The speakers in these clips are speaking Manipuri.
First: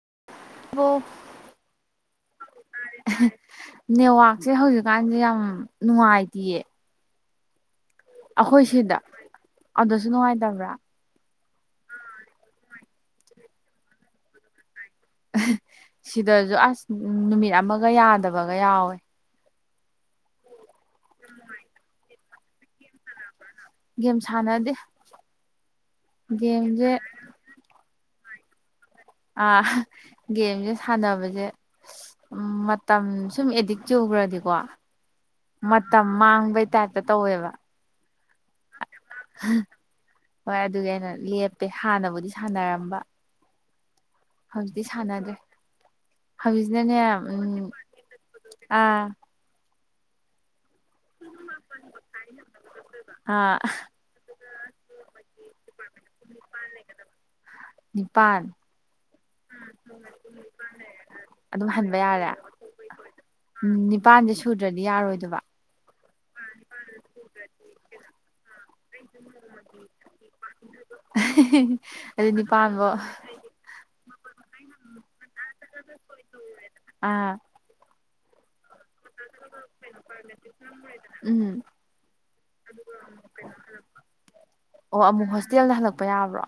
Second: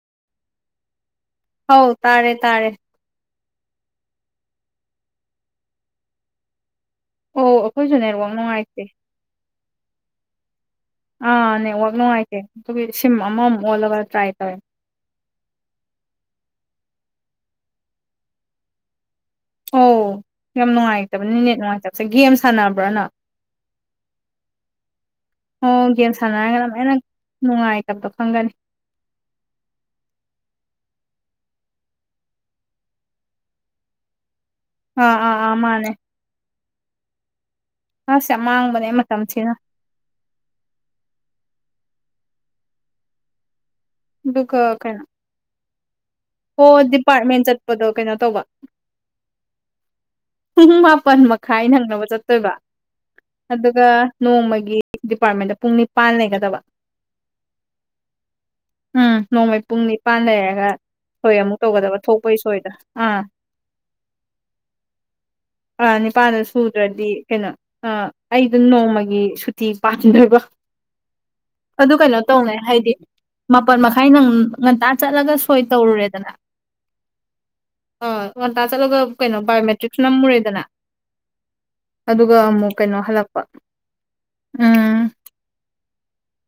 [unintelligible] ꯑꯧ ꯇꯥꯔꯦ ꯇꯥꯔꯦ ꯅꯦꯠꯋꯥꯛꯁꯦ ꯍꯧꯖꯤꯛꯀꯥꯟꯁꯦ ꯌꯥꯝ ꯅꯨꯡꯉꯥꯏꯇꯤꯌꯦ ꯑꯣ ꯑꯩꯈꯣꯏꯁꯨ ꯅꯦꯠ ꯋꯥꯔꯛ ꯅꯨꯡꯉꯥꯏꯇꯦ ꯑꯗꯨꯁꯨ ꯅꯨꯡꯉꯥꯏꯇꯕ꯭ꯔꯥ ꯑꯥ ꯅꯦꯠꯋꯥꯛ ꯅꯨꯡꯉꯥꯏꯇꯦ ꯑꯗꯨꯒꯤ ꯁꯤꯝ ꯑꯃꯃꯨꯛ ꯑꯣꯜꯂꯒ ꯇ꯭ꯔꯥꯏ ꯇꯧꯋꯦ ꯁꯤꯗꯁꯨ ꯑꯁ ꯅꯨꯃꯤꯠ ꯑꯃꯒ ꯌꯥꯗꯕꯒ ꯌꯥꯎꯋꯦ ꯑꯣ ꯌꯥꯝ ꯅꯨꯡꯉꯥꯏꯇꯕꯅꯤꯅꯦ ꯅꯦꯠ ꯅꯨꯡꯉꯥꯏꯇꯕꯁꯦ ꯒꯦꯝ ꯁꯥꯟꯅꯕ꯭ꯔ ꯅꯪ ꯒꯦꯝ ꯁꯥꯟꯅꯗꯦ ꯑꯣ ꯒꯦꯝ ꯁꯥꯟꯅꯔꯒ ꯑꯃꯨꯛꯀ ꯒꯦꯝꯁꯦ ꯍꯦꯟꯅ ꯅꯨꯡꯉꯥꯏ ꯇꯞꯇꯣ ꯈꯪꯒꯅꯤ ꯑꯥ ꯒꯦꯝꯁꯦ ꯁꯥꯟꯅꯕꯁꯦ ꯃꯇꯝ ꯁꯨꯝ ꯑꯦꯗꯤꯛ ꯆꯨ ꯈ꯭ꯔꯗꯤꯀꯣ ꯑꯥ ꯑꯥ ꯑꯥ ꯃꯥꯅꯦ ꯃꯇꯝ ꯃꯥꯡꯕꯩ ꯇꯥꯏꯞꯇ ꯇꯧꯋꯦꯕ ꯑꯁ ꯌꯥꯝ ꯑꯃꯥꯡꯕꯅꯦ ꯍꯣꯏ ꯑꯗꯨꯒꯤ ꯑꯩꯅ ꯂꯦꯞꯄꯦ ꯍꯥꯟꯅꯕꯨꯗꯤ ꯁꯥꯟꯅꯔꯝꯕ ꯑꯗꯨꯒ ꯍꯧꯖꯤꯛꯇꯤ ꯀꯩꯅꯣ ꯁꯥꯟꯅꯗ꯭ꯔꯦ ꯑꯣ ꯍꯧꯖꯤꯛꯁꯤꯅꯅꯦ ꯗꯤꯄꯥꯔꯠꯃꯦꯟ ꯎꯝ ꯆꯠꯄꯗꯣ ꯀꯩꯅꯣ ꯇꯧꯕ ꯑꯥ ꯄꯨꯡ ꯃꯥꯄꯜ ꯃꯈꯥꯏ ꯅꯪꯅꯕ ꯆꯠꯇꯣꯏꯕ ꯑꯥ ꯑꯗꯨꯒ ꯅꯣꯡꯃꯒꯤ ꯗꯤꯄꯥꯔꯠꯃꯦꯟꯗ ꯄꯨꯡ ꯅꯤꯄꯥꯟ ꯂꯩꯒꯗꯕ ꯅꯤꯄꯥꯜ ꯎꯝ ꯅꯣꯡꯃꯩ ꯄꯨꯡ ꯅꯤꯄꯥꯟ ꯂꯩꯔꯒ ꯁꯣꯏ ꯑꯃꯨꯛ ꯑꯗꯨꯝ ꯇꯧꯒꯗꯕ ꯍꯟꯕ ꯌꯥꯔꯦ ꯊꯣꯛꯄꯩ ꯁꯣꯏꯒ ꯅꯤꯄꯥꯟꯁꯦ ꯁꯨꯗ꯭ꯔꯗꯤ ꯌꯥꯔꯣꯏꯗꯕ ꯅꯨꯄꯥꯟꯗꯣ ꯁꯨꯗ꯭ꯔꯗꯤ ꯀꯩꯅꯣ ꯑꯩꯗꯣ ꯅꯣꯡꯃꯒꯤ ꯁꯨꯇꯤ ꯄꯥꯟꯗꯣꯢꯕ ꯑꯗꯨ ꯀꯩꯅꯣ ꯇꯧꯅꯦ ꯍꯥꯏꯗꯤ ꯃꯥꯄꯜ ꯃꯈꯥꯏ ꯅꯪ ꯉꯟꯇꯥ ꯆꯠꯂꯒ ꯁꯣꯏ ꯇꯧꯔꯨꯔꯦꯗꯅ ꯑꯥ ꯑ ꯉꯟꯇꯥ ꯆꯠꯂꯒ ꯀꯩꯅꯣ ꯕꯥꯌꯣ ꯅꯝꯃꯨꯔꯦꯗꯅ ꯎꯝ ꯑꯗꯨꯒ ꯑꯃꯨꯛ ꯀꯩꯅꯣ ꯍꯜꯂꯛꯄ ꯑꯣ ꯎꯝ ꯑꯃꯨꯛ ꯍꯣꯁꯇꯦꯜꯗ ꯍꯜꯂꯛꯄ ꯌꯥꯕ꯭ꯔꯣ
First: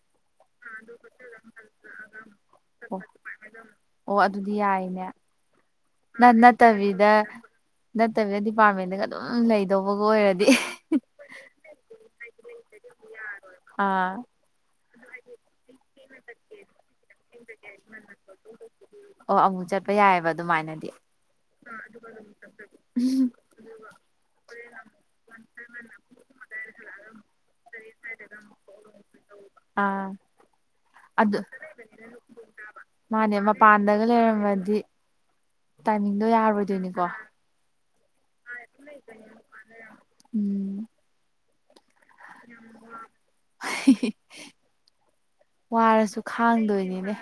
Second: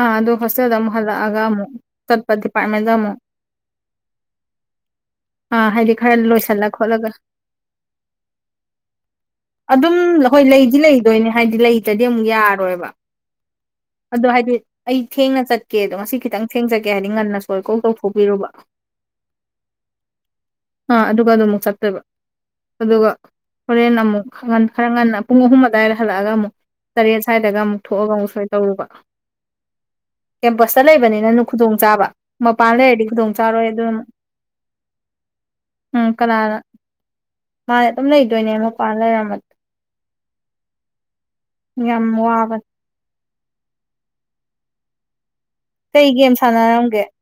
ꯑꯥ ꯑꯗꯣ ꯍꯣꯁꯇꯦꯜꯗ ꯑꯃꯨꯛ ꯍꯜꯂꯛꯑꯒ ꯑꯃꯨꯛ ꯆꯠꯄ ꯗꯤꯄꯥꯔꯠꯃꯦꯟꯗ ꯑꯃꯨꯛ ꯗꯨꯗꯤꯌꯥꯏꯅꯦ ꯑꯥ ꯍꯥꯏꯗꯤ ꯈꯔ ꯂꯣꯏꯁꯤꯜꯂ ꯈꯣꯠꯂꯒ ꯅꯠꯇꯕꯤꯗ ꯗꯤꯄꯥꯔꯠꯃꯦꯟꯗꯒ ꯑꯗꯨꯝ ꯑꯗꯨꯝ ꯂꯩꯗꯧꯕꯒ ꯍꯣꯏ ꯑꯣꯏꯔꯗꯤ ꯂꯩꯗꯤ ꯂꯩꯗꯣꯏꯅꯦ ꯍꯥꯏꯗꯤ ꯂꯩꯇ꯭ꯔꯗꯤ ꯑꯃꯨꯛ ꯌꯥꯔꯣꯏ ꯑꯥ ꯑꯗꯨ ꯍꯥꯏꯗꯤ ꯑꯩ ꯊꯦꯡꯅ ꯆꯠ ꯀꯦ ꯑꯗꯣ ꯉꯁꯤ ꯈꯤꯇꯪ ꯊꯦꯡꯅ ꯆꯠꯀꯦ ꯍꯥꯏꯗꯤ ꯉꯟꯅ ꯁꯣꯢ ꯀꯣꯛ ꯇꯧꯊꯣꯛꯄꯤꯔꯨꯕ ꯑꯣ ꯑꯃꯨꯛ ꯆꯠꯄ ꯌꯥꯏꯑꯕ ꯑꯗꯨꯃꯥꯏꯅꯗꯤ ꯑ ꯑꯗꯨꯒ ꯑꯗꯨꯃꯨꯛ ꯆꯠꯇꯣꯢꯕ ꯑꯗꯨꯒ ꯍꯣꯔꯦꯟ ꯑꯃꯨꯛ ꯈꯔ ꯉꯟꯅ ꯄꯨꯡ ꯑꯍꯨꯝ ꯑꯗꯨꯋꯥꯏꯗ ꯍꯜꯂꯛꯑꯒ ꯑꯃꯨꯛ ꯇꯔꯦꯠ ꯁ꯭ꯋꯥꯏꯗꯒ ꯑꯃꯨꯛ ꯊꯣꯛꯑꯒ ꯑꯃꯨꯛ ꯁꯣꯏ ꯇꯧꯔꯨꯕ ꯑꯥ ꯀꯦꯝꯄꯁꯇ ꯑꯗꯨ ꯂꯩꯕꯅꯤꯅꯅ ꯈꯨꯗꯣꯡ ꯆꯥꯕ ꯃꯄꯥꯟ ꯂꯩꯔꯗꯤ ꯈꯨꯗꯣꯡ ꯃꯥꯅꯦ ꯆꯥꯔꯣꯏ ꯑꯗꯨ ꯃꯄꯥꯟꯗꯒ ꯑꯃꯨꯛ ꯂꯩꯔꯝꯃꯗꯤ ꯎꯝ ꯇꯥꯏꯃꯤꯡꯗꯣ ꯀꯅꯥꯅ ꯌꯥꯔꯣꯏꯗꯣꯏꯅꯤꯀꯣ ꯃꯥ ꯎꯝ ꯌꯥꯝ ꯋꯥꯕꯅꯦ ꯍꯍ ꯀꯩ ꯋꯥꯔꯁꯨ ꯒꯦꯝ ꯁꯥꯟꯅꯔꯝꯒꯦ ꯈꯥꯡꯗꯣꯏꯅꯤꯅꯦ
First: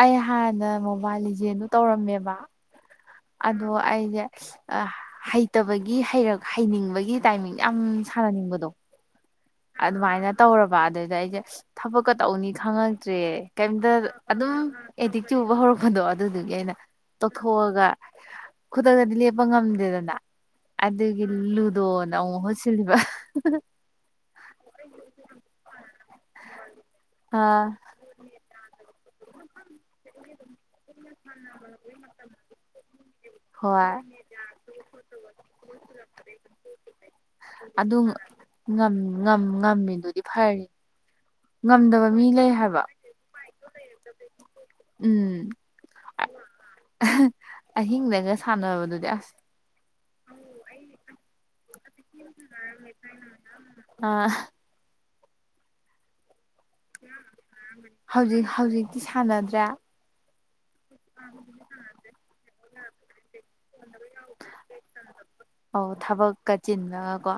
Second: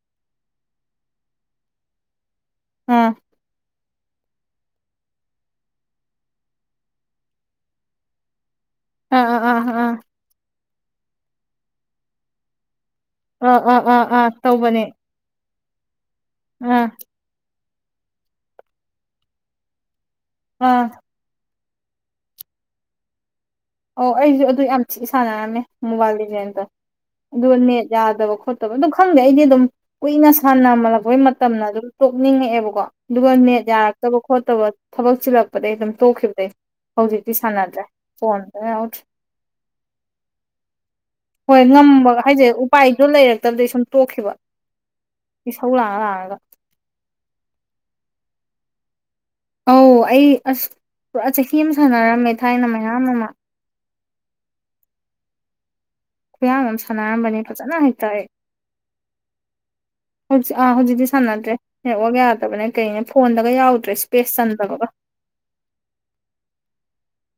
ꯑꯩ ꯍꯥꯟꯅ ꯃꯣꯕꯥꯢꯜ ꯂꯤꯖꯦꯟꯗꯣ ꯇꯧꯔꯝꯃꯦꯕ ꯑꯥ ꯑꯗꯣ ꯑꯩꯁꯦ ꯑ ꯍꯩꯇꯕꯒꯤ ꯍꯩꯔꯛ ꯍꯩꯅꯤꯡꯕꯒꯤ ꯇꯥꯏꯃꯤꯡ ꯌꯥꯝ ꯁꯥꯟꯅꯅꯤꯡꯕꯗꯣ ꯑꯥ ꯑꯥ ꯑꯥ ꯑꯗꯨꯃꯥꯏꯅ ꯇꯧꯔꯕ ꯑꯗꯨꯗ ꯑꯩꯖꯦ ꯊꯕꯛꯀ ꯇꯧꯅꯤ ꯈꯪꯉꯛ ꯇ꯭ꯔꯦ ꯑꯥ ꯑꯥ ꯑꯥ ꯀꯩꯝꯇ ꯑꯥ ꯑꯥ ꯑꯗꯨꯝ ꯇꯧꯕꯅꯦ ꯑꯦꯗꯤꯛ ꯆꯨꯕ ꯍꯧꯔꯛꯄꯗꯣ ꯑꯗꯨꯗꯨꯒꯤ ꯑꯩꯅ ꯑꯥ ꯇꯧꯊꯣꯛꯑ ꯒ ꯈꯨꯗꯛꯇꯗꯤ ꯂꯦꯞꯄ ꯉꯝꯗꯦꯗꯅ ꯑꯥ ꯑꯗꯨꯒꯤ ꯂꯨ ꯗꯣ ꯅ ꯑꯃꯨꯛ ꯃꯍꯨꯠ ꯁꯤꯜꯂꯤꯕ ꯑꯣ ꯑꯩꯁꯨ ꯑꯗꯨ ꯌꯥꯝ ꯊꯤ ꯁꯥꯟꯅꯔꯝꯃꯦ ꯃꯣꯕꯥꯏꯜ ꯗꯤꯖꯦꯟꯗꯣ ꯑꯗꯨꯒ ꯑꯥ ꯅꯦꯠ ꯌꯥꯗꯕ ꯈꯣꯠꯇꯕ ꯑꯗꯨ ꯈꯪꯗꯦ ꯑꯩꯗꯤ ꯑꯗꯨꯝ ꯀꯨꯏꯅ ꯁꯥꯟꯅꯃꯜꯂꯛꯄꯩ ꯃꯇꯝꯅ ꯑꯗꯨꯝ ꯇꯣꯛꯅꯤꯡꯉꯛꯑꯦꯕꯀꯣ ꯑꯗꯨꯒ ꯅꯦꯠ ꯍꯣꯏ ꯌꯥꯔꯛꯇꯕ ꯈꯣꯠꯇꯕ ꯊꯕꯛ ꯆꯤꯜꯂꯛꯄꯗꯒꯤ ꯑꯗꯨꯝ ꯇꯣꯛꯈꯤꯕꯗꯩ ꯍꯧꯖꯤꯛꯇꯤ ꯁꯥꯟꯅꯗ꯭ꯔꯦ ꯑꯗꯨ ꯐꯣꯟ ꯉꯝ ꯉꯝ ꯉꯝꯃꯤꯗꯨꯗꯤ ꯐꯔꯤ ꯍꯣꯏ ꯉꯝꯗꯕ ꯉꯝꯕ ꯃꯤ ꯍꯥꯏꯁꯦ ꯂꯩ ꯍꯥꯏꯕ ꯎꯄꯥꯏꯗꯣ ꯂꯩꯔꯛꯇꯗꯒꯤ ꯁꯨꯝ ꯇꯣꯛꯈꯤꯕ ꯎꯝ ꯏꯁꯧ ꯂꯥꯡꯉ ꯂꯥꯡꯉꯒ ꯑꯍꯤꯡꯗꯒ ꯁꯥꯟꯅꯕꯗꯨꯗꯤ ꯑꯁ ꯑꯧ ꯑꯩ ꯑꯁ ꯄꯨꯔꯥ ꯆꯍꯤ ꯑꯃ ꯁꯥꯟꯅꯔꯝꯃꯦ ꯊꯥꯏꯅ ꯃꯌꯥꯝ ꯑꯃ ꯑꯥ ꯈꯨꯌꯥꯝ ꯑꯃ ꯁꯥꯟꯅꯔꯝꯕꯅꯦ ꯐꯖꯅ ꯍꯦꯛꯇ ꯑꯩ ꯍꯧꯖꯤꯛ ꯍꯧꯖꯤꯛꯇꯤ ꯁꯥꯟꯅꯗ꯭ꯔꯦ ꯍꯧꯖꯤꯛ ꯑꯥ ꯍꯧꯖꯤꯛꯇꯤ ꯁꯥꯟꯅꯗ꯭ꯔꯦ ꯅꯦꯠꯋꯥꯛ ꯌꯥꯗꯕꯅꯦ ꯀꯩꯅꯦ ꯐꯣꯟꯗꯒ ꯌꯥꯎꯗ꯭ꯔꯦ ꯏꯁꯄꯦꯁ ꯆꯟꯗꯕꯒ [inaudible] ꯑꯧ ꯊꯕꯛꯀꯥ ꯆꯤꯟ ꯕꯀꯣ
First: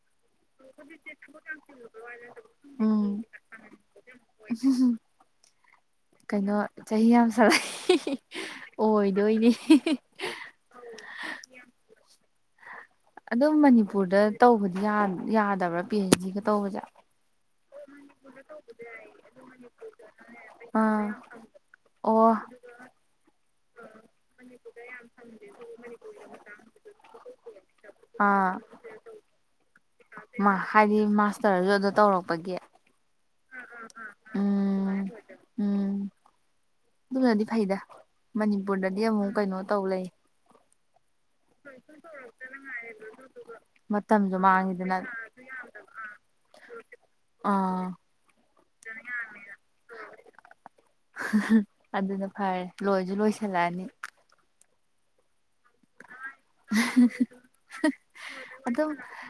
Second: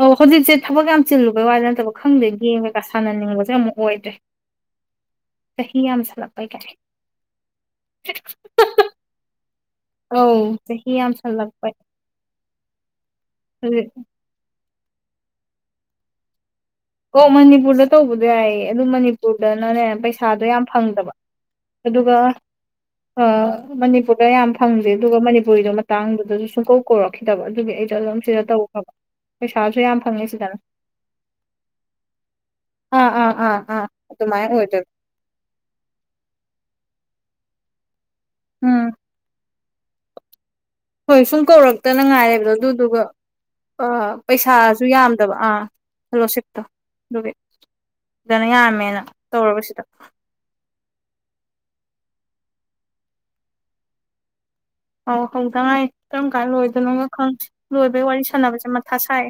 ꯑꯧ ꯍꯧꯖꯤꯛꯁꯦ ꯊꯕꯛ ꯌꯥꯝ ꯆꯤꯜꯂꯨꯕꯩ ꯋꯥꯗꯤ ꯅꯠꯇꯕ ꯈꯪꯗꯦ ꯒꯦꯝ ꯀꯩꯀꯥ ꯎꯝ ꯁꯥꯟꯅꯅꯤꯡꯕꯁꯦ ꯑꯃꯨꯛ ꯑꯣꯏꯗ꯭ꯔꯦ ꯆꯍꯤ ꯌꯥꯝꯁꯜꯂꯛꯄꯩ ꯀꯩꯅꯣ ꯀꯥꯏ ꯆꯍꯤ ꯌꯥꯝ ꯁꯥꯠꯂꯛꯑꯦ ꯑꯣꯏꯗꯣꯏꯅꯦ ꯑꯝ ꯆꯍꯤ ꯌꯥꯝꯁꯜꯂꯛꯄꯩ ꯑꯗꯨꯝ ꯍꯧꯖꯤꯛ ꯃꯅꯤꯄꯨꯔꯗ ꯇꯧꯕꯗꯤ ꯌꯥ ꯌꯥꯗꯕ꯭ꯔꯥ ꯄꯤ ꯍꯩꯆ ꯗꯤꯒ ꯇꯧꯕꯁꯦ ꯑꯣ ꯃꯅꯤꯄꯨꯔꯗ ꯇꯧꯕꯗꯣ ꯌꯥꯏꯌꯦ ꯑꯗꯨ ꯃꯅꯤꯄꯨꯔꯗꯅꯅꯦ ꯄꯩꯁꯥꯗꯣ ꯌꯥꯝ ꯑꯥ ꯐꯪꯗꯕ ꯑꯗꯨꯒ ꯑꯣ ꯑ ꯃꯅꯤꯄꯨꯔꯗ ꯌꯥꯝ ꯐꯪꯗꯦ ꯑꯗꯨꯒ ꯃꯅꯤꯄꯨꯔꯤꯗꯣ ꯃꯇꯥꯡꯗꯨꯗꯁꯨ ꯁꯨꯛꯀꯧ ꯀꯧꯔꯛꯈꯤꯗꯕ ꯑꯗꯨꯒꯤ ꯑꯩꯁꯨ ꯑꯗꯨꯝ ꯁꯤꯗ ꯑꯥ ꯇꯧ ꯍ ꯄꯩꯁꯥꯁꯨ ꯌꯥꯝ ꯐꯪꯉꯦ ꯃꯥ ꯁꯤꯗꯅ ꯍꯥꯏꯗꯤ ꯃꯥꯁꯇꯔꯁꯨ ꯑꯗꯨ ꯇꯧꯔꯛꯄꯒꯤ ꯑꯥ ꯑꯥ ꯑꯥ ꯑꯥ ꯑꯗꯨꯃꯥꯏ ꯑꯣꯏꯗꯣ ꯎꯝ ꯎꯝ ꯑꯗꯨꯅꯗꯤ ꯐꯩꯗ ꯎꯝ ꯃꯅꯤꯄꯨꯔꯗꯗꯤ ꯑꯃꯨꯛ ꯀꯩꯅꯣ ꯇꯧ ꯂꯩ ꯍꯣꯏ ꯁꯨꯝ ꯀꯧꯔꯛꯇꯅ ꯉꯥꯏꯂꯩꯕꯗꯣ ꯑꯗꯨꯗꯨꯒ ꯃꯇꯝꯁꯨ ꯄꯩꯁꯥꯁꯨ ꯃꯥꯡꯉꯤꯗꯅ ꯌꯥꯝꯗꯕ ꯑꯥ ꯍꯂꯣ ꯁꯤꯞꯇꯣ ꯑꯗꯨꯒꯤ ꯑꯥ ꯁꯤꯗꯅ ꯌꯥꯝꯃꯦ ꯍꯥꯏꯅ ꯇꯧꯔꯕ ꯁꯤꯗ ꯑꯗꯨꯅ ꯐꯔꯦ ꯂꯣꯏꯁꯨ ꯂꯣꯏꯁꯤꯜꯂꯛꯑꯅꯤ ꯑꯧ ꯍꯧꯗꯉꯥꯏ ꯀꯔꯝ ꯀꯥꯟ ꯂꯣꯏꯗꯣꯏꯅꯣꯒ ꯈꯪꯗꯦ ꯂꯣꯏꯕꯒꯤ ꯋꯥꯔꯤ ꯁꯥꯟꯅꯕꯁꯦ ꯑꯗꯨꯝ ꯃꯊꯥ ꯁꯥꯏ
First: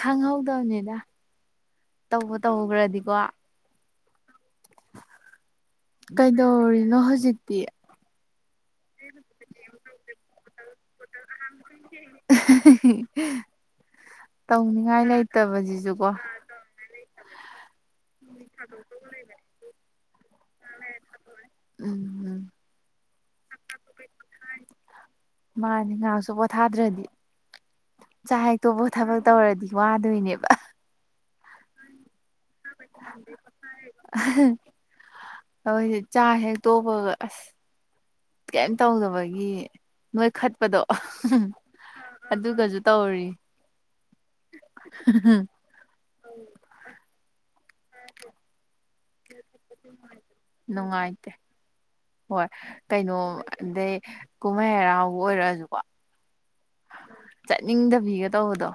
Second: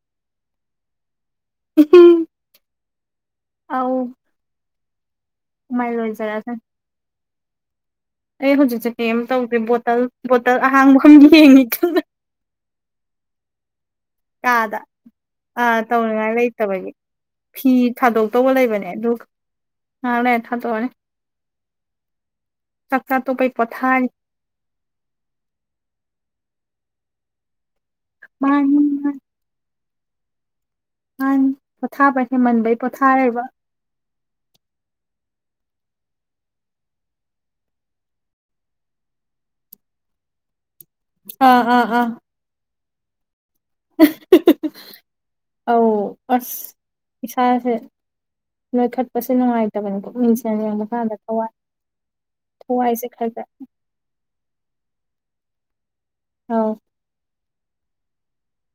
ꯈꯪꯍꯧꯗꯕꯅꯤꯗ ꯇꯧꯕꯨ ꯇꯧꯈ꯭ꯔꯗꯤꯀꯣ ꯑꯧ ꯃꯥꯏ ꯂꯣꯏꯖꯔꯛꯑꯁꯅꯤ ꯀꯩꯗꯧꯔꯤꯅꯣ ꯍꯧꯖꯤꯛꯇꯤ ꯑꯩ ꯍꯧꯖꯤꯛꯁꯦ ꯀꯩꯝ ꯇꯧꯗꯦ ꯕꯣꯇꯜ ꯕꯣꯇꯜ ꯑꯍꯥꯡꯕ ꯌꯦꯡꯉꯤ ꯀꯟꯅ [inaudible] ꯀꯥꯗ ꯇꯧꯅꯤꯡꯉꯥꯏ ꯑ ꯂꯩꯇꯕꯁꯤꯁꯨꯀꯣ ꯇꯧꯅꯤꯡꯉꯥꯏ ꯂꯩꯇꯕꯒꯤ ꯐꯤ ꯊꯥꯗꯣꯛꯇꯧꯕ ꯂꯩꯕꯅꯦ ꯑꯗꯨ ꯉꯥꯏꯍꯥꯛ ꯂꯩꯔ ꯊꯥꯗꯣꯛꯑꯅꯤ ꯆꯠ [unintelligible] ꯃꯥꯅꯦ ꯉꯥꯏꯍꯥꯛꯁꯨ ꯄꯣꯊꯥꯗ꯭ꯔꯗꯤ ꯆꯥꯛ ꯍꯦꯛ ꯃꯥꯅꯤ ꯇꯣꯛꯄꯒ ꯃꯥꯅꯤ ꯊꯕꯛ ꯇꯧꯔꯗꯤ ꯋꯥꯗꯣꯏꯅꯦꯕ ꯅꯪ ꯄꯣꯊꯥꯕ ꯍꯦꯃꯟꯕꯩ ꯄꯣꯊꯥꯔꯕ ꯑꯩꯈꯣꯏꯁꯦ ꯆꯥꯛ ꯍꯦꯛ ꯇꯣꯛꯄꯒ ꯑꯁ ꯀꯩꯝ ꯇꯧꯗꯕꯒꯤ ꯅꯣꯏꯈꯠꯄꯗꯣ ꯑꯥ ꯑꯥ ꯑꯥ ꯇꯧꯔꯤ ꯑꯧ ꯑꯁ ꯏꯁꯥꯁꯦ ꯅꯣꯏꯈꯠꯄꯁꯦ ꯅꯨꯡꯉꯥꯏꯇꯕꯅꯤ ꯃꯤꯡꯁꯦꯜ ꯌꯦꯡꯕꯀꯟꯗ ꯅꯨꯡꯉꯥꯏꯇꯦ ꯊꯋꯥꯏ ꯍꯣꯏ ꯊꯋꯥꯏꯁꯦ ꯀꯩꯅꯣ ꯈꯔ ꯈꯔ ꯑꯗꯩ ꯀꯨꯝꯍꯩ ꯍꯔꯥꯎꯕ ꯑꯣꯏꯔꯛꯑꯁꯨꯀꯣ ꯑꯧ ꯆꯠꯅꯤꯡꯗꯕꯤꯒ ꯇꯧꯕꯗꯣ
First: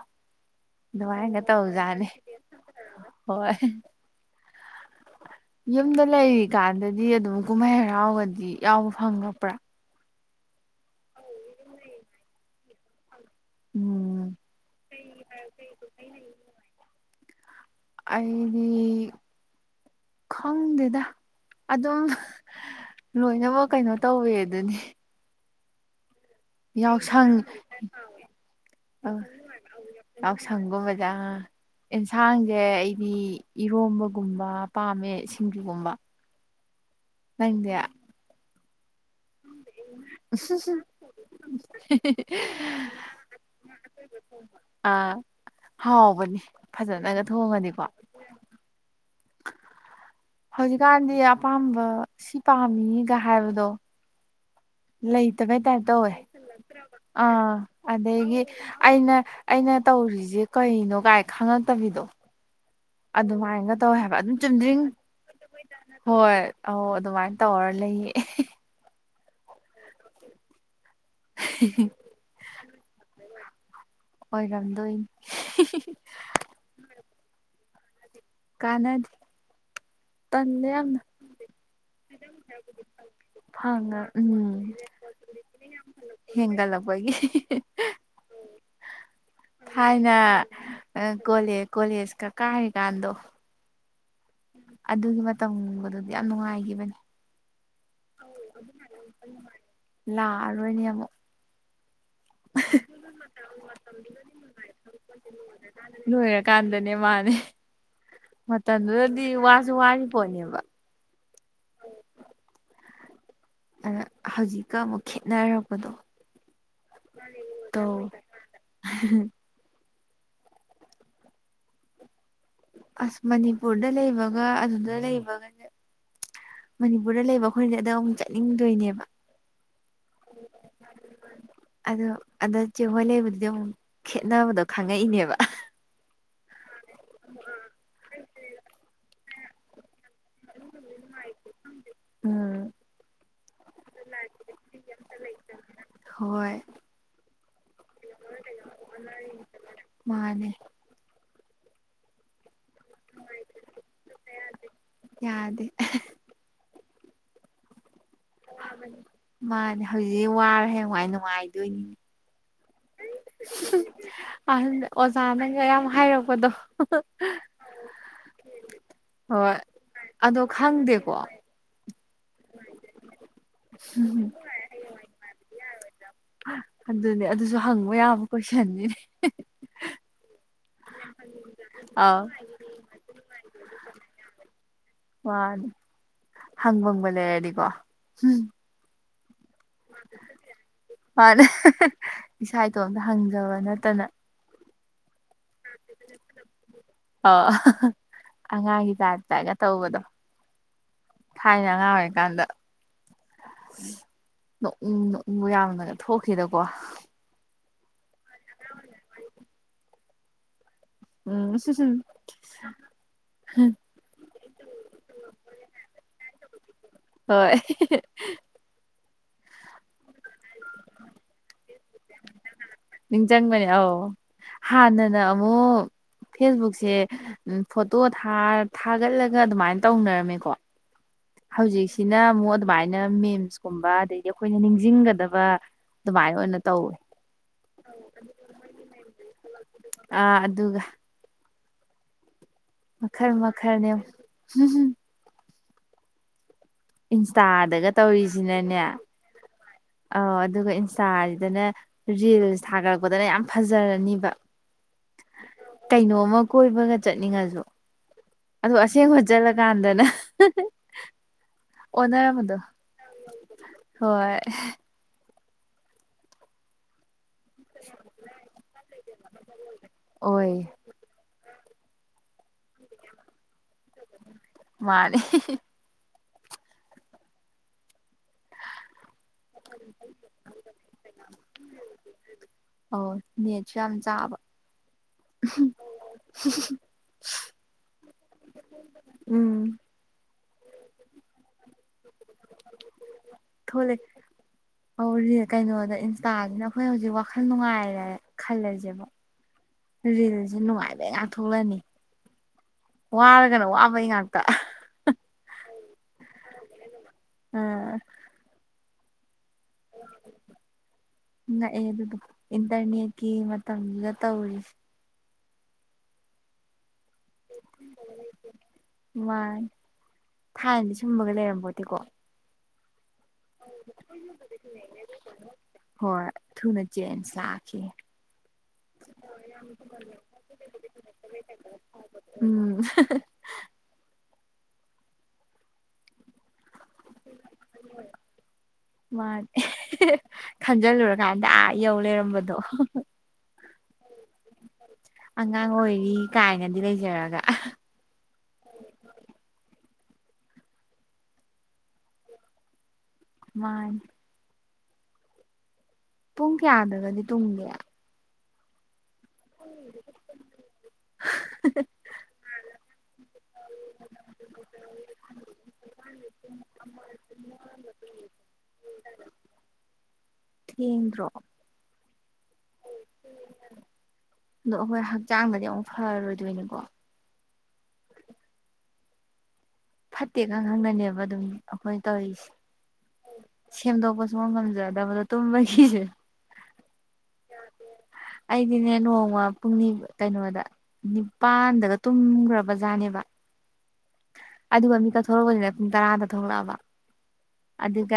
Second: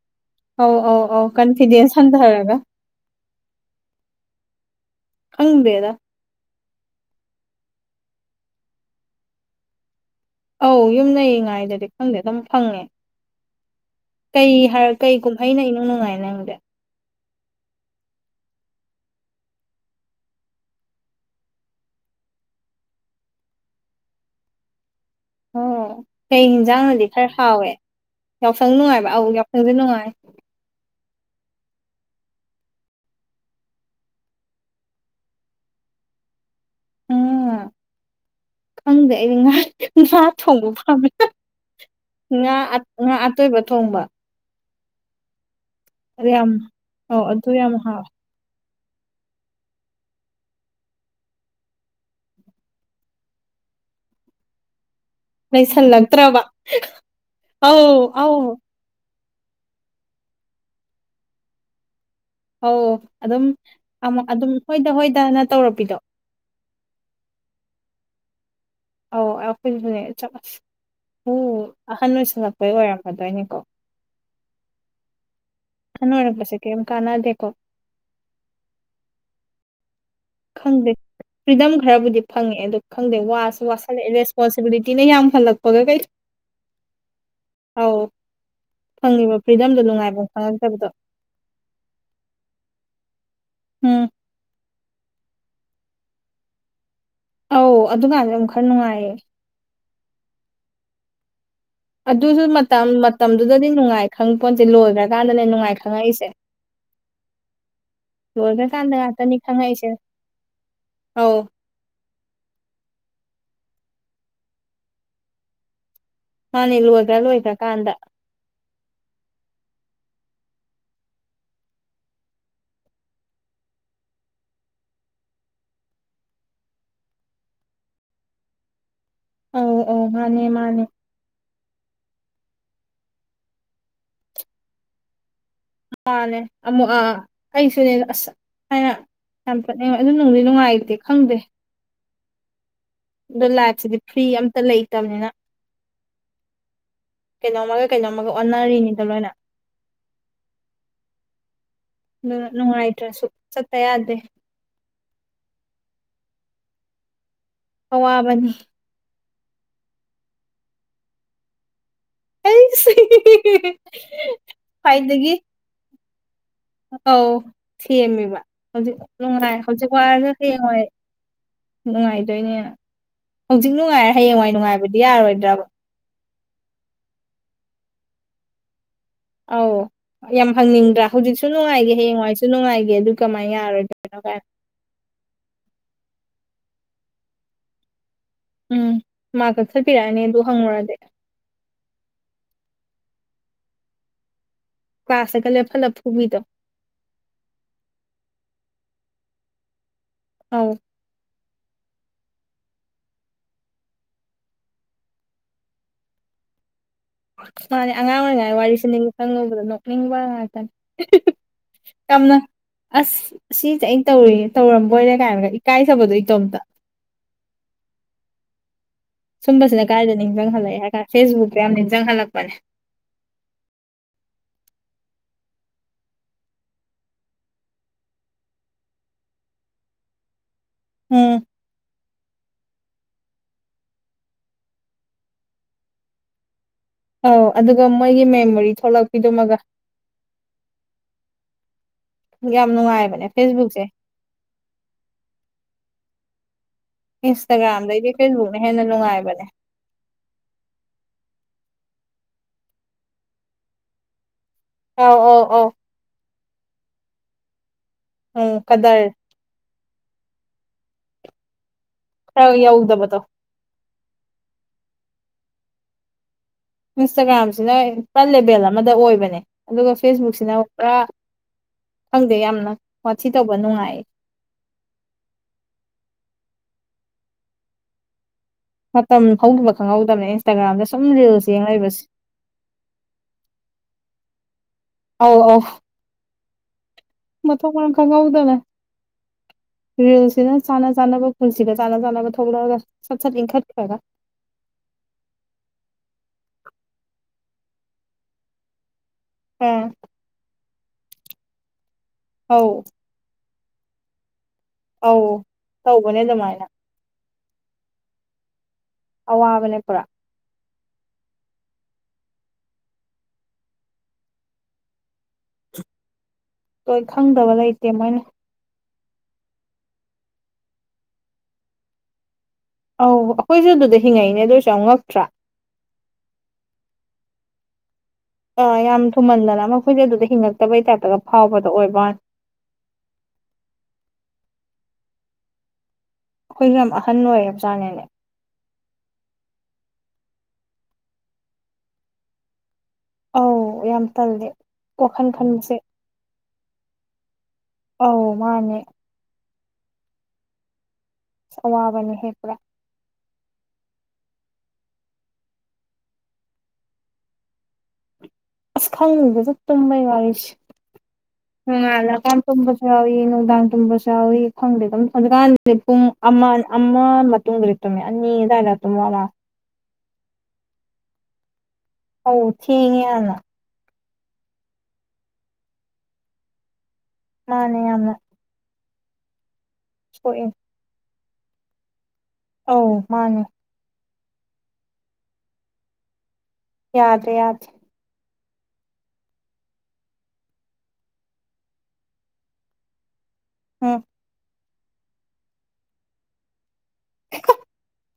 ꯑꯧ ꯑꯧ ꯑꯧ ꯑꯗꯨꯃꯥꯏꯅꯒ ꯀꯟꯐꯤꯗꯦꯟꯁ ꯇꯧꯖꯥꯠꯅꯤ ꯍꯟꯊꯔꯒ ꯍꯣꯏ ꯌꯨꯝꯗ ꯂꯩꯔꯤꯀꯥꯟꯗꯗꯤ ꯑꯗꯨꯝ ꯀꯨꯝꯍꯩ ꯍꯔꯥꯎꯒꯗꯤ ꯌꯥꯎꯕ ꯐꯪꯉꯕ꯭ꯔꯥ ꯑꯧ ꯌꯨꯝ ꯂꯩꯉꯥꯏꯗꯗꯤ ꯈꯪꯗꯦ ꯑꯗꯨꯝ ꯐꯪꯉꯦ ꯎꯝ ꯀꯩ ꯍꯥꯏ ꯀꯩ ꯀꯨꯝꯍꯩꯅ ꯏꯅꯨꯡ ꯅꯨꯡꯉꯥꯏ ꯅꯪꯗꯤ ꯑꯩꯗꯤ ꯈꯪꯗꯦꯗ ꯑꯗꯨꯝ ꯂꯣꯏꯅꯃꯛ ꯀꯩꯅꯣ ꯇꯧꯔꯦ ꯑꯗꯨꯅꯤ ꯑꯣ ꯀꯩ ꯌꯦꯟꯁꯥꯡꯅꯗꯤ ꯈꯔ ꯌꯥꯎꯁꯪ ꯍꯥꯎꯏ ꯌꯥꯎꯁꯪ ꯅꯨꯡꯉꯥꯏꯕꯔꯣ ꯑ ꯌꯥꯎꯁꯪꯁꯨ ꯅꯨꯡꯉꯥꯏ [unintelligible] ꯌꯦꯟꯁꯥꯡꯁꯦ ꯑꯩꯗꯤ ꯏꯔꯣꯝꯕꯒꯨꯝꯕ ꯄꯥꯝꯃꯦ ꯁꯤꯡꯖꯒꯨꯝꯕ [inaudible] ꯅꯪꯗꯤ ꯈꯪꯗ꯭ꯔꯦ ꯑꯩꯗꯤ ꯉꯥ ꯉꯥ ꯊꯣꯡꯕ ꯄꯥꯝꯃꯦ ꯉꯥ ꯉꯥ ꯑꯇꯣꯏꯕ ꯊꯣꯡꯕ ꯑ ꯑꯗꯨ ꯍꯥꯎꯕꯅꯤ ꯌꯥꯝ ꯑꯧ ꯐꯖꯅꯒ ꯑꯗꯨ ꯌꯥꯝ ꯊꯣꯡꯉꯗꯤꯀꯣ ꯍꯥꯎꯋꯦ [inaudible] ꯍꯧꯖꯤꯛꯀꯥꯟꯗꯤ ꯑꯄꯥꯝꯕ ꯁꯤ ꯄꯥꯝꯃꯤꯒ ꯍꯥꯏꯕꯗꯣ ꯂꯩꯇꯕꯩꯇꯥꯏꯞ ꯇꯧꯋꯦ ꯂꯩꯁꯜꯂꯛꯇ꯭ꯔꯕ ꯑꯥ ꯑꯧ ꯑꯧ ꯑꯗꯒꯤ ꯑꯩꯅ ꯑꯩꯅ ꯇꯧꯔꯤꯁꯦ ꯀꯩꯅꯣ ꯀꯥꯏ ꯈꯪꯉꯛꯇꯕꯤꯗꯣ ꯑꯧ ꯑꯗꯨꯝ ꯑꯗꯨꯃꯥꯏꯅꯒ ꯇꯧꯋꯦ ꯍꯥꯏꯕ ꯑꯃ ꯑꯗꯨꯝ ꯆꯨꯝꯗ꯭ꯔꯤꯡ ꯍꯣꯏꯗ ꯍꯣꯏꯗꯅ ꯇꯧꯔꯛꯄꯤꯗꯣ ꯍꯣꯏ ꯑꯧ ꯑꯗꯨꯃꯥꯏꯅ ꯇꯧꯔ ꯂꯩꯌꯦ ꯑꯧ ꯑꯩꯈꯣꯏꯁꯨꯅꯦ ꯑꯍꯟ ꯑꯣꯏꯁꯤꯜꯂꯛꯄꯩ ꯑꯣꯏꯔꯝꯃꯗꯣꯏꯅꯤꯀꯣ ꯑꯣꯏꯔꯝꯗꯣꯏꯅꯤ ꯑꯍꯟ ꯑꯣꯏꯔꯛꯄꯁꯤ ꯀꯩꯝ ꯀꯥꯟꯅꯗꯦꯀꯣ ꯀꯥꯟꯅꯗꯦ ꯇꯟꯂꯦ ꯈꯪꯗꯦ ꯌꯥꯝꯅ ꯐ꯭ꯔꯤꯗꯝ ꯈꯔꯕꯨꯗꯤ ꯐꯪꯉꯦ ꯑꯗꯨ ꯈꯪꯗꯦ ꯋꯥꯁꯨ ꯐꯪꯉ ꯋꯥꯁꯜꯂꯛꯑꯦ ꯎꯝ ꯔꯦꯁꯄꯣꯟꯁꯤꯕꯤꯂꯤꯇꯤꯅ ꯌꯥꯝꯈꯠꯂꯛꯄꯒ ꯀꯩ ꯍꯦꯟꯒꯠꯂꯛꯄꯒꯤ ꯑꯧ ꯐꯪꯉꯤꯕ ꯐ꯭ꯔꯤꯗꯝꯗꯣ ꯊꯥꯏꯅ ꯅꯨꯡꯉꯥꯏꯕꯝ ꯈꯪꯉꯛꯇꯕꯗꯣ ꯑꯥ ꯀꯣꯂꯦ ꯀꯣꯂꯦꯖ ꯀ ꯀꯥꯔꯤꯀꯥꯟꯗꯣ ꯎꯝ ꯑꯗꯨꯒꯤ ꯃꯇꯝꯒꯗꯨꯗꯤ ꯌꯥꯝ ꯅꯨꯡꯉꯥꯏꯈꯤꯕꯅꯦ ꯑꯧ ꯑꯗꯨꯀꯥꯟꯗ ꯑꯃꯨꯛ ꯈꯔ ꯅꯨꯡꯉꯥꯏꯌꯦ ꯂꯥꯛ ꯑꯔꯣꯏꯅꯦ ꯑꯃꯨꯛ ꯑꯗꯨꯁꯨ ꯃꯇꯝ ꯃꯇꯝꯗꯨꯗꯗꯤ ꯅꯨꯡꯉꯥꯏ ꯈꯪ ꯄꯣꯟꯇꯦ ꯂꯣꯏꯈ꯭ꯔꯀꯥꯟꯗꯅꯦ ꯅꯨꯡꯉꯥꯏ ꯈꯪꯉꯛꯏꯁꯦ ꯂꯣꯏꯔꯀꯥꯟꯗꯅꯦ ꯃꯥꯅꯦ ꯂꯣꯏꯒ꯭ꯔꯀꯥꯟꯗ ꯃꯇꯝꯗꯨꯗꯗꯤ ꯉꯥꯛꯇꯅꯤ ꯋꯥꯁꯨ ꯈꯪꯉꯛꯏꯁꯦ ꯋꯥꯔꯤ ꯄꯣꯠꯅꯦꯕ ꯑꯧ ꯑꯗ ꯍꯧꯖꯤꯛꯀ ꯑꯃꯨꯛ ꯈꯦꯠꯅꯔꯛꯄꯗꯣ ꯃꯥꯅꯤ ꯂꯣꯏꯒ꯭ꯔ ꯂꯣꯏꯒ꯭ꯔꯀꯥꯟꯗ ꯇꯧꯋꯦ ꯑꯁ ꯃꯅꯤꯄꯨꯔꯗ ꯂꯩꯕꯒ ꯑꯗꯨꯗ ꯂꯩꯕꯒꯁꯦ ꯃꯅꯤꯄꯨꯔꯗ ꯂꯩꯕ ꯑꯩꯈꯣꯏꯗꯤ ꯑꯗꯨꯗ ꯑꯃꯨꯛ ꯆꯠꯅꯤꯡꯗꯣꯏꯅꯦꯕ ꯑꯧ ꯑꯧ ꯃꯥꯅꯦ ꯃꯥꯅꯦ ꯑꯗꯨ ꯑꯗ ꯆꯦ ꯍꯣꯏ ꯂꯩꯕꯗꯨꯗꯤ ꯑꯃꯨꯛ ꯈꯦꯠꯅꯕꯗꯣ ꯈꯪꯉꯛꯏꯅꯦꯕ ꯨ ꯃꯥꯅꯦ ꯑꯃꯨꯛ ꯑꯥ ꯑꯩꯁꯨꯅꯦ ꯑꯁ ꯊꯥꯏꯅ ꯌꯥꯝ ꯆꯠꯅꯤꯡ ꯑꯗꯨ ꯅꯨꯡꯗꯤ ꯅꯨꯡꯉꯥꯏꯇꯦ ꯈꯪꯗꯦ ꯎꯝ ꯑꯣ ꯂꯥꯏꯐꯁꯤꯗꯤ ꯐ꯭ꯔꯤ ꯑꯝꯇ ꯂꯩꯇꯕꯅꯤꯅ ꯍꯣꯏ ꯀꯩꯅꯣꯝꯃꯒ ꯀꯩꯅꯣꯝꯃꯒ ꯑꯣꯟꯅꯔꯤꯅꯤꯗ ꯂꯣꯏꯅ ꯃꯥꯅꯦ ꯑꯗꯨꯅ ꯅꯨꯡꯉꯥꯏꯇ꯭ꯔꯁꯨ ꯆꯠꯇ ꯌꯥꯗꯦ ꯌꯥꯗꯦ ꯑꯋꯥꯕꯅꯤ ꯃꯥꯅꯦ ꯍꯧꯖꯤꯛ ꯋꯥꯔꯦ ꯍꯌꯦꯡꯋꯥꯏ ꯅꯨꯡꯉꯥꯏꯗꯣꯏꯅꯤꯅꯦ ꯑꯩꯁ ꯑꯍꯟ ꯈ꯭ꯋꯥꯏꯗꯒꯤ ꯑꯣꯖꯥꯅꯒ ꯌꯥꯝ ꯍꯥꯏꯔꯛꯄꯗꯣ ꯑꯧ ꯁꯦꯝꯃꯦꯕ ꯍꯧꯖꯤꯛ ꯅꯨꯡꯉꯥꯏ ꯍꯣꯏ ꯍꯧꯖꯤꯛ ꯋꯥꯔꯁꯨ ꯑꯗꯣ ꯍꯌꯦꯡꯋꯥꯏ ꯈꯪꯗꯦꯀꯣ ꯅꯨꯡꯉꯥꯏꯗꯣꯏꯅꯦ ꯍꯧꯖꯤꯛ ꯅꯨꯡꯉꯥꯏꯔꯦ ꯍꯌꯦꯡꯋꯥꯏ ꯅꯨꯡꯉꯥꯏꯕꯗꯤ ꯌꯥꯔꯣꯏꯗ꯭ꯔꯕ ꯑꯗꯨꯅꯦ ꯑꯗꯨꯁꯨ ꯍꯪꯕ ꯌꯥꯕ ꯀꯣꯏꯁꯟꯅꯤꯅꯦ ꯑꯧ ꯌꯥꯝ ꯍꯪꯅꯤꯡꯗ꯭ꯔꯥ ꯍꯧꯖꯤꯛꯁꯨ ꯅꯨꯡꯉꯥꯏꯒꯦ ꯑꯥꯎ ꯍꯌꯦꯡꯋꯥꯏꯁꯨ ꯅꯨꯡꯉꯥꯏꯒꯦ ꯑꯗꯨ ꯀꯃꯥꯏꯅ ꯌꯥꯔꯣꯏꯗꯣꯏꯅꯣ ꯀꯥꯏꯅꯣ ꯃꯥꯅꯤ ꯍꯪꯕꯝꯒ ꯂꯩꯔꯗꯤꯀꯣ ꯎꯝ ꯃꯥ ꯀꯛꯊꯠꯄꯤꯔꯛꯑꯅꯤ ꯑꯗꯨ ꯍꯪꯉꯨꯔꯗꯤ ꯑꯇꯣꯝꯇ ꯍꯪꯖꯕ ꯅꯠꯇꯅ ꯀ꯭ꯂꯥꯁꯇꯒ ꯂꯦꯞꯍꯜꯂ ꯐꯨꯕꯤꯗꯣ ꯑꯣ ꯑꯉꯥꯡꯒꯤ ꯇꯥꯢꯞꯇꯥꯒ ꯇꯧꯕꯗꯣ ꯑꯧ ꯊꯥꯏꯅ ꯑꯉꯥꯡ ꯑꯣꯏꯔꯤꯀꯥꯟꯗ ꯅꯣꯛꯅꯤꯡ ꯅꯣꯛꯅꯤꯡꯕ ꯌꯥꯝꯅꯒ ꯊꯣꯛꯈꯤꯗꯀꯣ ꯃꯥꯅꯤ ꯑꯉꯥꯡ ꯑꯣꯏꯔꯤꯉꯩ ꯋꯥꯔꯤꯁꯦ ꯅꯤꯡꯖꯪꯉꯨꯕꯗ ꯅꯣꯛꯅꯤꯡꯕ ꯉꯥꯛꯇꯅꯦ ꯎꯝ ꯍꯨ ꯍꯨ ꯌꯥꯝꯅ ꯑꯁ ꯁꯤꯁꯦ ꯑꯩꯅ ꯇꯧꯔꯤ ꯇꯧꯔꯝꯕꯣꯏꯔꯦ ꯀꯥꯏꯅꯒ ꯏꯀꯥꯏꯖꯕꯗꯣ ꯏꯇꯣꯝꯇ ꯍꯣꯏ ꯍꯦ ꯍꯦ ꯁꯨꯝꯕꯁꯤꯅ ꯀꯗꯥꯏꯗ ꯅꯤꯡꯁꯤꯡꯍꯜꯂꯛꯑꯦ ꯍꯥꯏ ꯀꯥꯟꯗ ꯐꯦꯁꯕꯨꯛꯇ ꯌꯥꯝ ꯅꯤꯡꯁꯤꯡꯍꯜꯂꯛꯄꯅꯦ ꯅꯤꯡꯁꯤꯡꯖꯪꯕꯅꯦ ꯑꯧ ꯍꯥꯟꯅꯅ ꯑꯃꯨꯛ ꯐꯦꯁꯕꯨꯛꯁꯦ ꯐꯣꯇꯣ ꯊꯥꯔ ꯊꯥꯒꯠꯂꯒ ꯑꯗꯨꯃꯥꯏꯅ ꯇꯧꯅꯔꯝꯃꯦꯀꯣ ꯎꯝ ꯍꯧꯖꯤꯁ ꯁꯤꯅ ꯑꯃꯨꯛ ꯑꯗꯨꯃꯥꯏꯅ ꯃꯦꯝꯁꯀꯨꯝꯕ ꯑꯗꯩꯗꯤ ꯑꯩꯈꯣꯏꯅ ꯅꯤꯡꯁꯤꯡꯒꯗꯕ ꯑꯗꯨꯃꯥꯏꯅ ꯑꯣꯏꯅ ꯇꯧ ꯑꯧ ꯑꯗꯨꯒ ꯃꯣꯏꯒꯤ ꯃꯦꯃꯣꯔꯤ ꯊꯣꯛꯂꯛꯄꯤꯗꯨꯃꯒ ꯑꯥ ꯑꯗꯨꯒ ꯌꯥꯝ ꯅꯨꯡꯉꯥꯏꯕꯅꯦ ꯃꯈꯜ ꯐꯦꯁꯕꯨꯛꯁꯦ ꯃꯈꯜꯅꯦ ꯏꯟꯁꯇꯥꯗꯒ ꯏꯟꯁꯇꯥꯒ꯭ꯔꯥꯝꯗꯩꯗꯤ ꯐꯦꯁꯕꯨꯛꯅ ꯇꯧꯔꯤꯁꯤꯅꯅꯦ ꯍꯦꯟꯅ ꯅꯨꯡꯉꯥꯏꯕꯅꯦ ꯑꯧ ꯑꯗꯨꯒ ꯏꯟꯁꯇꯥꯁꯤꯗꯅ ꯔꯤꯜꯁ ꯊꯥꯒꯠꯂꯛꯄꯗꯅ ꯌꯥꯝ ꯐꯖꯔꯅꯤꯕ ꯑꯧ ꯑꯧ ꯑꯧ ꯀꯩꯅꯣꯝꯃ ꯀꯣꯏꯕꯒ ꯆꯠꯅꯤꯡꯉꯁꯨ ꯎꯝ ꯑꯗꯨ ꯀꯗꯔ ꯑꯁꯦꯡꯕ ꯆꯠꯂ ꯀꯥꯟꯗꯅ ꯍꯣꯏ ꯌꯧꯗꯕꯗꯣ ꯍꯣꯏ ꯏꯟꯁꯇꯥꯒ꯭ꯔꯥꯝꯁꯤꯅ ꯄꯨꯔꯥ ꯂꯦꯚꯦꯜ ꯑꯃꯗ ꯑꯣꯏꯕꯅꯦ ꯑꯗꯨꯒ ꯐꯦꯁꯕꯨꯛꯁꯤꯅ ꯑꯣꯏ ꯄꯨꯔꯥ ꯈꯪꯗꯦ ꯌꯥꯝꯅ ꯋꯥꯊꯤ ꯇꯧ ꯃꯥꯅꯦ ꯃꯇꯝ ꯍꯧꯈꯤꯕ ꯈꯪꯍꯧꯗꯕꯅꯦ ꯏꯟꯁꯇꯥꯒ꯭ꯔꯥꯝꯗ ꯁꯨꯝ ꯔꯤꯜꯁ ꯌꯦꯡ ꯂꯩꯕꯁꯦ ꯑꯣ ꯅꯦꯠꯁꯨ ꯌꯥꯝ ꯆꯥꯕ ꯑꯧ ꯑꯧ ꯃꯊꯣꯡ ꯃꯔꯝ ꯈꯪꯉꯧꯗꯅꯦ ꯎꯝ ꯔꯤꯜꯁꯤꯅ ꯆꯥꯟꯅ ꯆꯥꯅꯕ ꯁꯤꯒ ꯆꯥꯅ ꯆꯥꯅꯕ ꯊꯣꯛꯂꯛꯑꯒ ꯁꯠ ꯁꯠ ꯏꯤꯡꯈꯠꯈ꯭ꯔꯒ ꯊꯣꯛꯂꯛꯑꯦ ꯇꯥꯁꯤꯅ ꯑꯩꯈꯣꯏ ꯍꯧꯖꯤꯛ ꯋꯥꯈꯜ ꯅꯨꯡꯉꯥꯏꯔꯦ ꯈꯜꯂꯁꯦꯕ ꯑꯥ ꯔꯤꯜꯁꯦ ꯅꯨꯡꯉꯥꯏꯕ ꯉꯥꯛ ꯊꯧꯛꯂꯛꯑꯅꯤ ꯑꯧ ꯅꯪꯅ ꯋꯥꯕꯩ ꯉꯥꯛ ꯑꯧ ꯇꯧꯕꯅꯦ ꯑꯗꯨꯃꯥꯏꯅ ꯑꯥ ꯑꯋꯥꯕꯅꯦ ꯄꯨꯔꯥ ꯉꯥꯛꯑꯦ ꯑꯗꯨꯕꯨ ꯏꯟꯇ ꯔꯅꯦꯠꯀꯤ ꯃꯇꯝꯁꯤꯗ ꯇꯧꯔꯤꯁꯦ ꯀꯩꯃ ꯈꯪꯗꯕ ꯂꯩꯇꯦ ꯃꯣꯏꯅ ꯅꯉꯥꯏ ꯊꯥꯏꯅꯗꯤ ꯁꯨꯝꯕꯒ ꯂꯩꯔꯝꯕꯣꯇꯦꯀꯣ ꯑꯧ ꯑꯩꯈꯣꯏꯁꯨ ꯑꯗꯨꯗ ꯍꯤꯡꯉꯛꯏꯅꯦ ꯑꯗꯨ ꯑꯣꯏꯔꯁꯨ ꯌꯥꯝ ꯉꯛꯇ꯭ꯔꯥ ꯍꯣꯏ ꯊꯨꯅ ꯆꯦꯟꯁ ꯂꯥꯛꯈꯤ [inaudible] ꯑꯥ ꯌꯥꯝ ꯊꯨꯃꯟꯗꯅ ꯑꯃ ꯑꯩꯈꯣꯏꯁꯦ ꯑꯗꯨꯗ ꯍꯤꯡꯉꯛꯇꯕꯩ ꯇꯥꯏꯞꯇꯒ ꯐꯥꯎꯕꯗꯣ ꯑꯣꯏꯕꯅꯦ [inaudible] ꯎꯝ ꯑꯩꯈꯣꯏꯁꯦ ꯌꯥꯝ ꯑꯍꯟ ꯑꯣꯏꯔꯕ ꯖꯥꯠꯅꯤꯅꯦ ꯃꯥꯅꯦ ꯈꯟꯖꯜꯂꯨꯔꯀꯥꯟꯗ ꯑꯥ ꯌꯧ ꯂꯩꯔꯝꯕꯗꯣ ꯑꯧ ꯌꯥꯝ ꯇꯜꯂꯦ ꯋꯥꯈꯜ ꯑꯉꯥꯡ ꯈꯟꯕꯁꯦ ꯑꯣꯏꯔꯤ ꯀꯥꯏꯅꯗꯤ ꯂꯩꯖꯔꯒ ꯑꯧ ꯃꯥꯅꯦ ꯑꯋꯥꯕꯅꯤꯍꯦ ꯄꯨꯔꯥ ꯃꯥꯅꯤ ꯄꯨꯡ ꯀꯌꯥꯗꯒꯗꯤ ꯇꯨꯝꯒꯦ ꯈꯪ ꯗꯦꯗ ꯇꯨꯝꯕꯩ ꯋꯥꯔꯤꯁꯦ ꯅꯣꯉꯥꯜꯂ ꯀꯥꯟ ꯇꯨꯝꯕꯁꯨ ꯌꯥꯎꯏ ꯅꯨꯡꯗꯥꯡ ꯇꯨꯝꯕꯁꯨ ꯌꯥꯎꯏ ꯈꯪꯗꯦ ꯑꯗꯨꯝ ꯍꯧꯖꯤꯛꯀꯥꯟꯗꯗꯤ ꯄꯨꯡ ꯑꯃ ꯑꯃ ꯇꯨꯝꯕꯨꯗꯤ ꯇꯨꯝꯃꯦ ꯑꯅꯤ ꯑꯗꯥꯏ ꯇꯨꯝꯃꯕ ꯊꯦꯡꯗꯔꯣ ꯑꯧ ꯊꯦꯡꯉꯦ ꯌꯥꯝꯅ ꯑꯗꯣ ꯑꯩꯈꯣꯏ ꯍꯛꯆꯥꯡꯗꯗꯤ ꯑꯃꯨꯛ ꯐꯔꯔꯣꯏꯗꯣꯏꯅꯤꯀꯣ ꯃꯥꯅꯦ ꯌꯥꯃꯅ ꯐꯠꯇꯦꯒ ꯈꯪꯅꯅꯦꯕ ꯑꯗꯨꯝ ꯑꯩꯈꯣꯏꯅ ꯇꯧꯔꯤꯁꯦ ꯑꯧ ꯃꯥꯅꯦ ꯁꯦꯝꯗꯣꯛꯄ ꯁꯨꯡꯉꯝ ꯉꯝꯖꯗꯕꯗꯣ ꯇꯨꯝꯕꯩꯁꯦ ꯌꯥꯗ꯭ꯔꯦ ꯌꯥꯗ꯭ꯔꯦ ꯑꯩꯗꯤꯅꯦ ꯅꯣꯡꯃ ꯄꯨꯡꯅꯦ ꯀꯩꯅꯣꯗ ꯅꯤꯄꯥꯟꯗꯒ ꯇꯨꯝꯈ꯭ꯔꯕ ꯖꯥꯠꯅꯦꯕ ꯎꯝ ꯑꯗꯨꯒ ꯃꯤꯀꯄ ꯊꯣꯛꯂꯛꯄꯁꯤꯗ ꯄꯨꯡ ꯇꯔꯥꯗ ꯊꯣꯛꯂꯛꯑꯕ ꯑꯗꯨꯒ